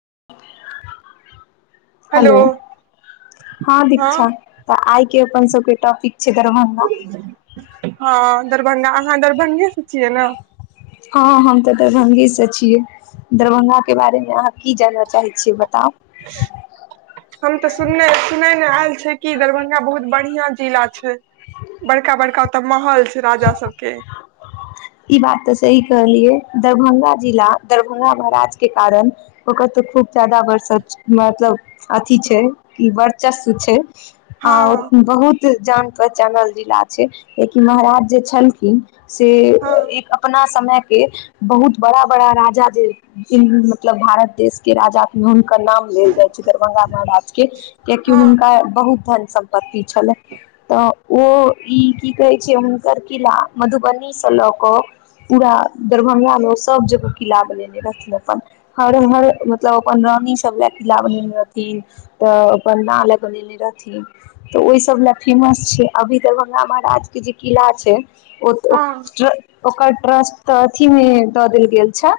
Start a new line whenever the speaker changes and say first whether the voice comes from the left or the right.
left: [inaudible] Hello हँ दीक्षा तऽ आइ के अपन सबके टॉपिक छै दरभंगा
right: हँ दरभंगा अहाँ दरभंगे से छियै ने
left: हँ हम तऽ दरभंगे से छियै। दरभ्ंगा के बारे मे अहाँ। की जानऽ चाहै छियै बता।
right: हम तऽ सुनने सुना आयल। क दरभंगा बहुत बढ़िया। [inaudible] बड़का बड़का। तऽ माहौल। राजा सबके।
left: ई बात तऽ सही कहलियै दरभंगा जिला दरभंगा महाराजके कारण ओकर तऽ खूब जादा बरस मतलब अथी छै कि वर्चस्व छै।
right: हँ
left: आ बहुत। जान पहचानल जिला छै लकि महाराज जे छलखिन से।
right: हँ
left: एक अपना समय। के बहुत बड़ा बड़ा राजा जे मतलब भारत देश के राजा। नाम लेल जाइ छै दरभंगा महाराज के कियकि
right: हँ
left: हुनका बहुतन। सम्पत्ति छलै तऽ ओ ई की कहे छै हुनकर किला मधुबनी से लग। केऽ पूरा दरभंगामे ओ सभ जगह किला बनेने रहथिन अपन हर हर मतलब अपन रानी सब लए किला बनेने रहथिन तऽ अपन ना लए बनेने रहथिन तऽ ओहि सभ लए फेमस छै अभी दरभ्ंगा महाराजके जे किला छै।
right: हँ
left: [unintelligible] ओकर ट्रस्ट तऽ अथीमे दऽ देल गेल छै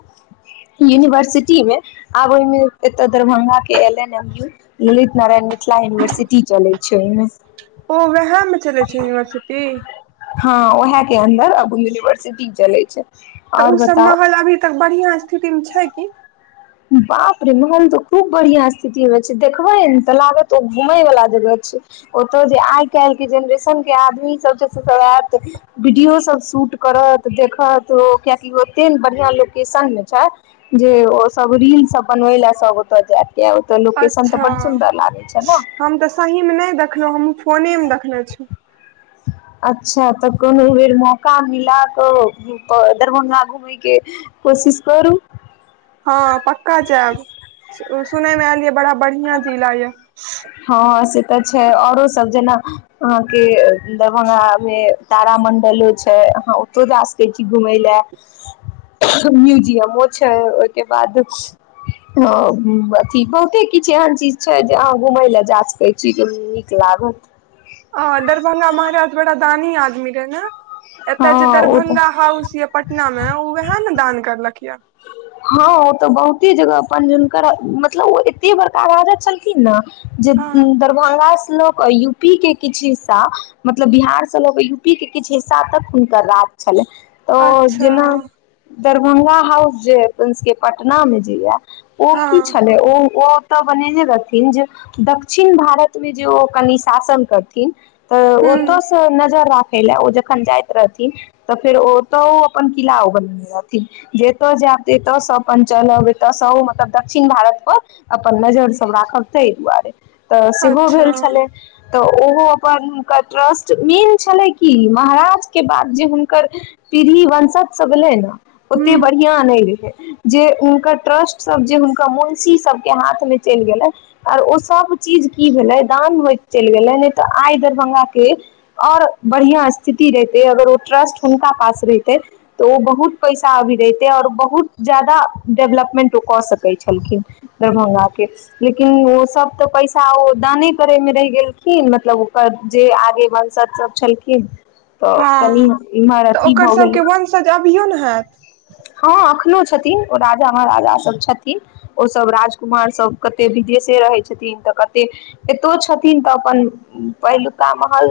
left: यूनिवर्सिटीमे आब ओहिमे एतऽ दरभ्गाके L N M U Lalit Narayan Mithila university चलै छै ओहिमे।
right: ओ उएहमे चलै छै यूनिवर्सिटी।
left: हँ उह के अन्दर अब यूनिवर। सी चले छै।
right: तऽ
left: आओर
right: ओसभ
left: बताउ
right: माहौल अभी तक बढ़िआँ स्थितिमे छै कि।
left: बाप रे महल तऽ खूब बढ़ििया स्थिति मे छै देखबै ने तऽ लागत ओ घूमय वालला जगह छै ओतय जे आइ काल्हि के जेनरेशन के आदमी सब सब आयत वीडियो सब शूट करत देखत ओ कियकि ओते ने बढ़ििया लोकेशन मे छै जे। सब रील्स बनबै ले जाइत।
right: अच्छा
left: छै ने
right: [unintelligible] हम तऽ सहीमे नहि देखलहुँ हमहूँ फोनेमे देखने छी।
left: अच्छा तऽ कोनो बेर मौका मिला कऽप दरभंगा घुमयके कोशिश करू।
right: हँ पक्का जायब सुनय मे आयलिये बड़ा बढ़ििया। जे लागै।
left: हँ से तऽ छै औरो सब जेना। अहाँके दरभंगा मे तार मंडलो छै अहाँ ओतो जा सकै छी घुम ल म्युजियमो छै ओहिके बाद अथ बहुते किछ एहन चीज छै जे। घुमै ल जास कहै छी त नीक लागत।
right: आ दरभङ्ंगा हमारे हथ बड़ा दानी आदमी रहै ने।
left: हँ
right: एतय जे
left: ओ तऽ
right: दरभंगा हाउस यऽ पटना मे ओ उएह ने दान करलक यए।
left: हँ ओ तऽ बहुत। [unintelligible] एते जगह अपन जिनकर मतलब ओ एते बड़का राजा छलखिन न। जे
right: हँ
left: दरभंगा। [unintelligible] यू पी के किछु हिस्सा मतलब बिहार से ल यूपी के किछु हिस्सा तक हुनकर राज छलै। [unintelligible] तऽ
right: अच्छा
left: जेना। [unintelligible] दरभंगा हाउस जैब। [unintelligible] अपन सबके पटना में जय। ओ
right: हँ
left: कि छल ओ -ओ। [unintelligible] तऽ बनेने रहथिन जे दक्षिण भारतमे जे ओ कनि शासन करथिन। [unintelligible] तऽ
right: हूँ
left: ओतौस। [unintelligible] ख ले ओ जखन जाइत रहथिन तऽ फेर ओतऽ ओ अपन किलला ओ बनने रहथिन जेतय जा। एतयसँ अपन चलब एतयसँ मतलब दक्षिण भारत पर अपन नजर सब राखब ताहि दुआरे। तऽ सेहो
right: अच्छा
left: भेल छलै। तऽ ओहो अपन हुनकर ट्रस्ट मेन छलै कि महाराजके बाद जे हुनकर पीढ़ी वंशज सब एलै न। [unintelligible] ओते
right: हूँ
left: बढ़िआ नई। [unintelligible] जे हुनकर ट्रस्टसभ जे हुनकर मुन्शी सबके हाथमे चलि गेलै आर ओ सब चीज की भेलै दान होइत चलि गेलै नहि तऽ आइ दरभ्गाके आओर बढ़िआँ स्थिति रहितै अगर ओ ट्रस्ट हुनका पास रहितै तऽ ओ बहुत पैसा अभी रहितै आओर बहुत। ज्यादा डेवलपमेंट ओ कऽ सकैत छलखिन। दरभङंगा के लेल। [unintelligible] लेकिन ओ सब तऽ पैसा ओ दाने करेमे रहि गेलखिन मतलब ओकर जे आगे वंशज सब छलखिन। [unintelligible] तऽ कनि
right: हँ
left: एम्हर अथी भऽ गेलै। [unintelligible]
right: अभियओ नहि होयैत। [unintelligible]
left: हँ एखनो छथिन ओ राजा महाराजा सभ छथिन ओसभ राजकुमार सब कते विदेशे रहै छथिन तऽ कते एतो छथिन तऽ अपन पहिलुका महल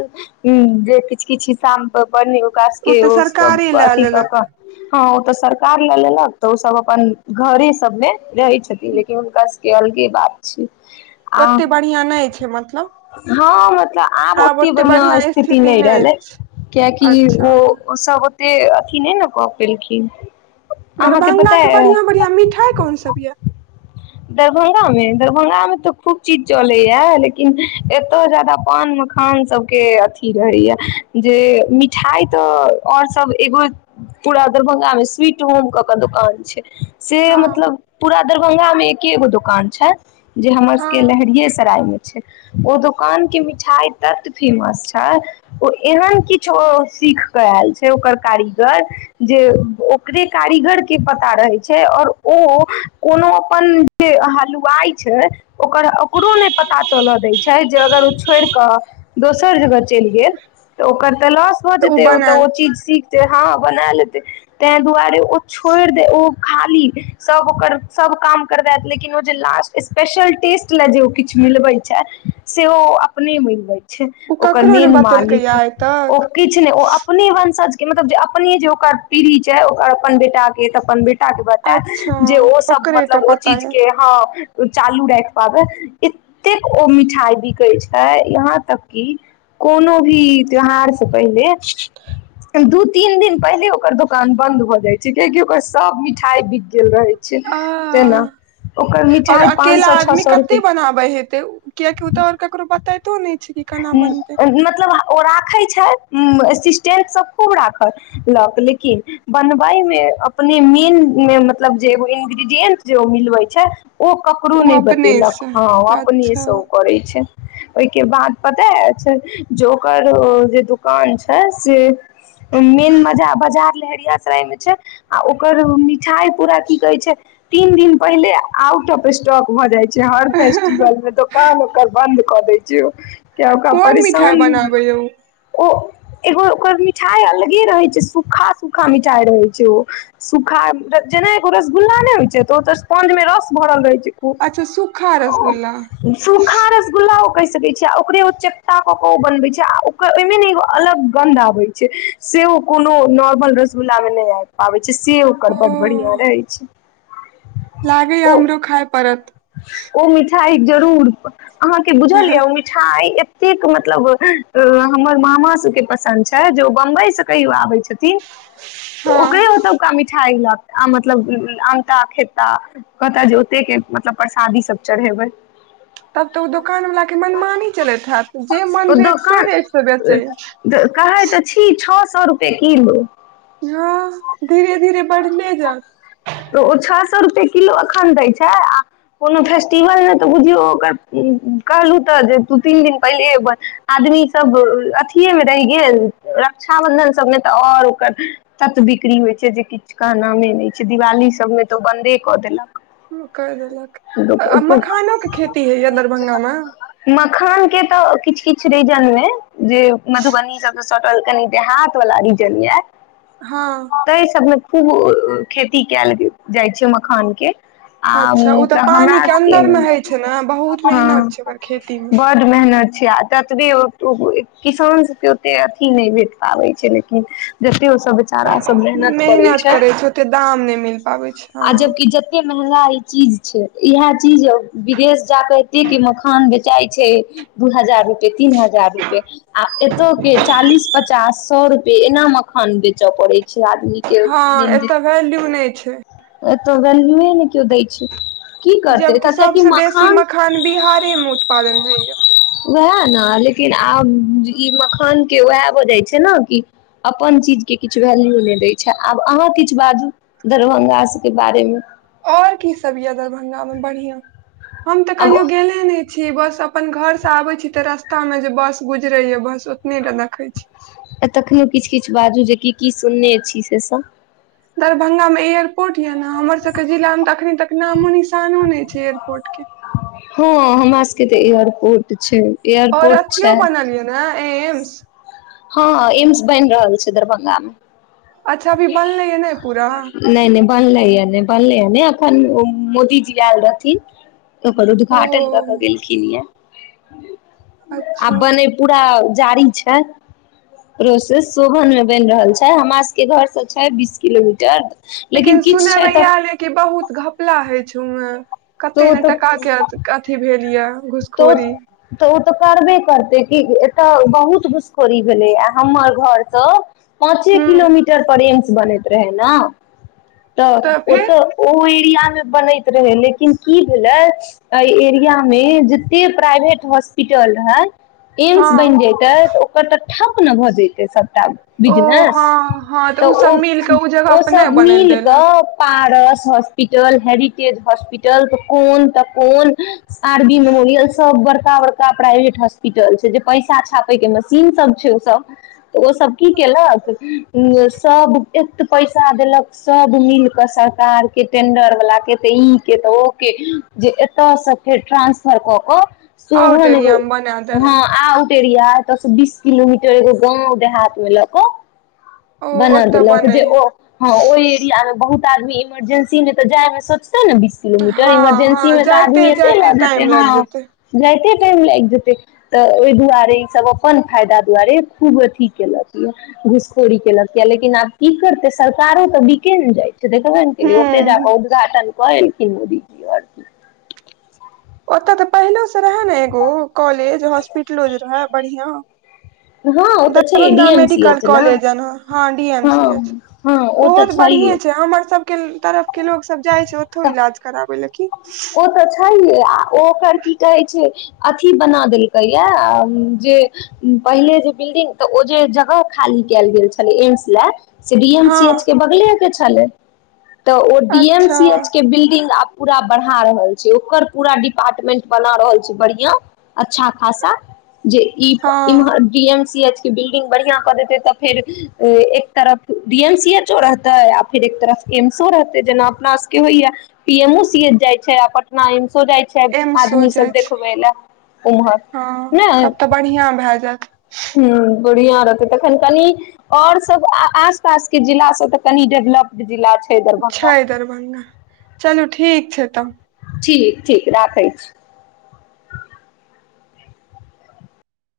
left: जे किछु किछु हिस्सामे। कश
right: ओ
left: के
right: तऽ
left: सब
right: सरकारे लए
left: अथी कऽ -कऽ
right: लेलक
left: हँ। त। [unintelligible] कार ले लेलक तऽ ओ सब अपन घरे सब मे रहे छथिन लेकिन हुनका सब के अलगे बात छी। [unintelligible] आ [unintelligible]
right: ओते बढ़िआँ नहि छै मतलब
left: हँ मतलब आब ओते बढ़िआं स्थिति नहि रहलै कियकि
right: अच्छा
left: ओ सब। से अथी नहि ने कऽ पेलखिन। [unintelligible] अहाँके पता
right: दरभंगाके बढ़िआँ- बढ़िआँ मिठाइ कोनसभ यए। [unintelligible]
left: दरभंगामे दरभंगामे तऽ खूब चीज चलैया लेकिन एतय जादा पान मखान सबके अथी रहैया जे मिठाई तऽ आओर सब एगो पूरा दरभंगामे स्वीट। [inaudible] होम क के दुकान छै। [unintelligible] से
right: हँ
left: मतलब पूरा। [unintelligible] दरभंगा मे एके गो दुकान छै। [unintelligible] जे हमर सबके
right: हँ
left: लहरिये सराय मे। [unintelligible] छै ओ दोकान के मिठाइ तत फेमस छै ओ एहन किछो सीख कऽ आयल छै ओकर कारीगर जे। [inaudible] ओकरे कारीगर के पता रहे छै और ओ कोनो अपन जे हलुवाइ छै ओकर ओकरो ने पता चलऽ दय छै जे अगर ओ छोइड़ क दोसर जगह। [inaudible] चैल गेल त ओकर त लौस भ
right: तऽ
left: जेतै ओत
right: बनायल
left: ओ चिज। [unintelligible] हँ बना लेतै। [unintelligible] तै दुआरे ओ छोड़ि दे ओ खाली सभ ओकर सभ काम करबैत लेकिन ओ जे लास्ट स्पेशल टेस्ट लए जे ओ किछु मिलबै छै सेहो अपने मिलबै। [inaudible] छै
right: ओ
left: ओकर
right: ककरो ने
left: मेन
right: बतेलकै ये
left: मालिक
right: आइ
left: ओ
right: तक
left: किछ ओ अपने वंशज। [inaudible] मतलब जे अपने जे ओकर पीड़ी। [inaudible] चाह ओ अपन बेटा के तऽ अपन बे। [unintelligible] के
right: अच्छा
left: बतैत जे ओ सब
right: ओकरे टा
left: मतलब ओ
right: पता
left: चीज
right: ये
left: के हँ। चालू रैख पाबै एतेक ओ मिठाइ बिकै छै यहाँं तक कि कोनो भी त्यौहार से पहिले। [unintelligible] दूध। [unintelligible] तीन दिन पहिले ओकर। [unintelligible] दुकान बंद भ जाय छै कियाकि ओकर सब मिठाई बिक गेल रहे छै। [unintelligible] तेना
right: आऽ
left: ओकर
right: [unintelligible] और
left: मिठाइ पाँच
right: अकेला
left: सए छओ
right: आदमी
left: सए
right: कते
left: रुपए
right: बनाबे हेते किएकि ओ तँ और ककरो पर। [unintelligible]
left: मतलब ओ राखै छै। [unintelligible] असिस्टेंट सब खूब राखत लक लेकिन बनबयमें अपने मेन में मतलब जे एगो इन्ग्रीडिएंट जे मिलबै छै। [unintelligible] ओ ककरो
right: ओ
left: नै बतेलक
right: अपनेसँ
left: हाँ ओ अपने
right: अच्छा
left: से ओ करे छै। [unintelligible] ओइके बाद। [unintelligible] पता यऽ अक्षत ज ओकर ओ जे दुकान छै से मेन बजा बजार लहेरियासराय में छै आ ओकर मिठाइ पूरा की कहे छै तीन दिन पहिले आउट ऑफ स्टॉक भऽ जाय छै। जे हर फेस्टिवल मे दोकान ओकर बंद। [unintelligible] किया ओकरा
right: कोन मिठाइ
left: परेशान
right: बनाबै यौ
left: ओऽ। [unintelligible] एगो ओकर मिठाइ अलगे रहै छै सूखा -सूखा मिठाइ रहे छै ओ सूखा जेना एगो रसगुल्ला ने होइ छै तऽ ओ स्पंज में रस भरल रहै छै। [inaudible]
right: अच्छा सूखा रसगुल्ला
left: सूखा रसगुल्ला। कहि सकै छी। [unintelligible] ओकरे ओ चपटा कऽ के ओ बनवै छै आ ओकर ओइमे न एगो अलग गंध आबे छै सेओ कोनो नॉर्मल रसगुल्ला मे नै आबि पाबै छै। [unintelligible] से ओकर बड़ बढ़िया रहै छै। [unintelligible]
right: लागै यऽ
left: ओ
right: हमरौ खाइ पड़त।
left: ओ। [unintelligible] सा जर उड़त। [unintelligible] अहाँके बुझल यऽ ओ मिठाई। [unintelligible] एतेक मतलब हमर मामा सबके पसन्द छै जे बम्बई से कहियो आबै छथि। तऽ [unintelligible]
right: हँ
left: ओकरे ओतबका मिठाइ गेलत। आ मतलब आनता खेता कहता जे ओते के। [unintelligible] मतलब परसादी सब चढ़ेबै। [unintelligible]
right: तब तऽ ओ दोकानवलाके मनमानी चलैत हैत जे मन
left: ओ
right: रेट से
left: दोकान
right: रेटसँ बेचैए।
left: कहै तऽ छी छओ सए रुपए किलो।
right: हँ धीरे- धीरे बढ़ले जात।
left: तऽ ओ छओ सए रुपए किलो एखन दै छै। कोनो फेस्टिवल नहि तऽ बुझियौ ओकर कहलहुँ तऽ जे दू तीन दिन पहिले आदमीसभ अथिएमे रहि गेल रक्षाबन्धन सभमे तऽ आओर ओकर तत्व बिक्री होइत छै जे किछु कहनाामे नहि छै दिवाली सभमे तऽ ओ बन्दे कऽ देलक।
right: [unintelligible] आ मखानो के खेती होइया दरभंगा मे
left: मखान के तऽ। किछ- किछ रीजन मे जे मधुबनी सबस सटल कनी देहात वाला रीजन ये।
right: हँ
left: तहि सबमे। खूब खेती कल जाय छै मखान के। आ
right: अच्छा ओ त।
left: तऽ हमरा सब
right: मेहनत
left: ह
right: छै ओकर खेती मे
left: बड मेहनत छी आ ततबी। किसान सबके ओते अथी नहि भेट पाबै छै लेकिन। ओ सब बेचारा सब
right: मेहनत करै छै ओते दाम नहि मिल पाबै छै हँ।
left: महगाइ चीज। इएह चीज विदेश जााकऽ एतेक मखान बेचाइ छै दू हजार। तीन हजार रुपए आ एतय के चालीस। पचास सए रुपे एना मखान बेचय पड़े।
right: हँ एतय वैल्यू नहि छै।
left: तऽ व्यूए ने किओ दै छै। की करतै एतय
right: जबकि सबस बेसी मखान बिहारे मे। उत्पादन होइया
left: वएह। ने लेकिन आब ई मखान के उएह भ जाइ छै ने कि अपन चीज के किछु वैल्यू नहि दय छै आब अहाँ किछु बाजू दरभंगा सब के बारे मे।
right: और की सब या दरभ अंगा मे बढ़ियाँ। हम ते
left: आब
right: कहियो गेले ने छी बस अपन घर से आबै छी तऽ रस्ता मे जे बस गुजरै या बस ओतनेटा देखै छी।
left: अ तखनौ किछ-किछ बाजू जे की-की सुनने छी से सब।
right: दरभंगा मे एयरपोर्ट। हमर सब जिला त अखनि तक नामो निशानो नहि छै एयरपोर्टके।
left: क तऽ एयरपोर्ट छै।
right: और
left: एयरपोर्ट
right: अथियो बनलयै ने। एम्स।
left: हाँ एम्स बैन रहल छै दरभंगा मे।
right: अच्छा अभी बनलै या ने पूरा।
left: बनलै या नै बनलै या नै अ ओ मोदीजी आएल रहथिन। ओकर
right: ओ
left: उद्घाटन दखे गेलखिन या। [unintelligible] आब
right: अच्छा
left: बने पूरा जारी छै प्रोसेस, शोभन मे बैन रहल छै, हमरा स के घर से छै बीस किलोमीटर।
right: लेकिन
left: किछु
right: सुनय
left: छै
right: मे
left: तऽ
right: आएल ए कि बहुत घपला हय छै। [unintelligible] कते ने टका
left: तऽ
right: के अत अथी भेल या।
left: तो तो उ तऽ करबे करते। [unintelligible] एता बहुत घुसखोरी भेले या, आ हमर घर से पाँचे
right: हूँ
left: किलोमीटर पर एम्स बनैत रहेै ना। तऽ ओ तऽ उ ई टी आर मे बनैत रहै, लेकिन की भेलै ए एरिया मे जते प्राइवेट हॉस्पिटल रहै
right: हँ
left: एम्स बैन जेतै तऽ ओकर ते ठप ने भऽ जतै सब टा
right: ओ
left: बिजनेस
right: हँ हँ
left: तऽ
right: ओ सब
left: उ
right: मिल कऽ जगह
left: ओ
right: पर नहि
left: सब
right: बनल
left: मिल
right: देल
left: के
right: हैत
left: पारस हॉस्पिटल, हेरिटेज हॉस्पिटल तऽ कोन तऽ कोन आर बी मेमो रियल सब बड़का-बड़का प्राइवेट हॉस्पिटल छै जे पैसा छापे के मशीन सब छै उ सब त ओ सब की केलक उम्म सब एत पैसा देलक सब मिल के सरकार के, टेंडर वला के त ई के तऽ ओ के जे एता से फेर ट्रांस फर क
right: आउट एरिया मे
left: क
right: बना
left: [unintelligible]
right: देल
left: हाँ
right: हैत
left: आउटे तस बीस किलोमीटर एगो गाँ देहातमे ल क।
right: ओ
left: बना
right: ओतऽ
left: देलक
right: बनै
left: जे
right: हे
left: ओ हँ ओहि एरिया। बहुत आदमी इमरजेंसी मे तऽ जाय मे सोच ने बीस किलोमीटर
right: हँ
left: इमरजेंसी
right: हँ
left: मे तऽ आदमी
right: जाइते
left: एते
right: जाइते
left: लऽ जेतै।
right: टाइम लागि
left: हँ
right: जेतै
left: जाइते। कते टाइम लागि जेते ते ओहि दुआरे ई सब अपन फायदा दुआरे खूब अथी केलक ये घूसखोरी केलक या लेकिन आब की करते सरकारो तऽ बिके ने जाय छै। देखबै ने की ओते
right: हूँ
left: जााकऽ उद्घाटन कर। क दिय आक।
right: ओतय तऽ पहिलो से रहे ने एगो कॉलेज हॉस्पिटलो जे रहे बढ़िया।
left: हँ ओ तऽ छै
right: Darbhanga
left: D M C
right: medical
left: H ने
right: कॉलेज हं डी एम सी
left: हँ
right: एच
left: हँ ओ
right: हो
left: तऽ
right: तो
left: छैहे
right: बढीये छै हमर सबके। तरफ के लोग सब। जाइ छै
left: तऽ
right: ओथो इलाज कराबै ल की।
left: तऽ छैहे ह। ओ ओकर की कहै छै। अथी बना देलकैए जे पहिले जे बिल्डिंग तऽ ओ जे जगह खाली कयल गेल छलै एम्स लए। से बी एम
right: हँ
left: सी एच के बगले। के छले। तऽ ओ डी एम
right: अच्छा
left: सी एच। बब पूरा बढ़ा रहल छै ओकर पूरा डिपार्टमेंट बना रहल छै बढ़आ अच्छा खासा। जे ईी
right: हँ
left: इमहर डी एम सीएच। बिल्डिंग बढ़िया कर देते तऽ फेर एक तरफ डी एम सी एचो रहते आ फेर एक तरफ एम्सो रहते जेना अपना। होइया पी एम ओ सी ए जाइ छै आ पटना एमस। सो जाइ छै
right: एम्सो
left: आदमी सब
right: जाइ छै
left: देखबै लए उम्हर
right: हँ
left: ने।
right: तब तऽ बढ़िआँ भए जायत
left: ह बढ़िआँ रहतै तखन कनि आओरसभ आसपासके जिलासभ तऽ कनि डेवलप्ड जिला छै।
right: छै
left: दरभंगा
right: दरभङ्ंगा चलू। ठीक छै तऽ।
left: ठीक -ठीक राखै छी।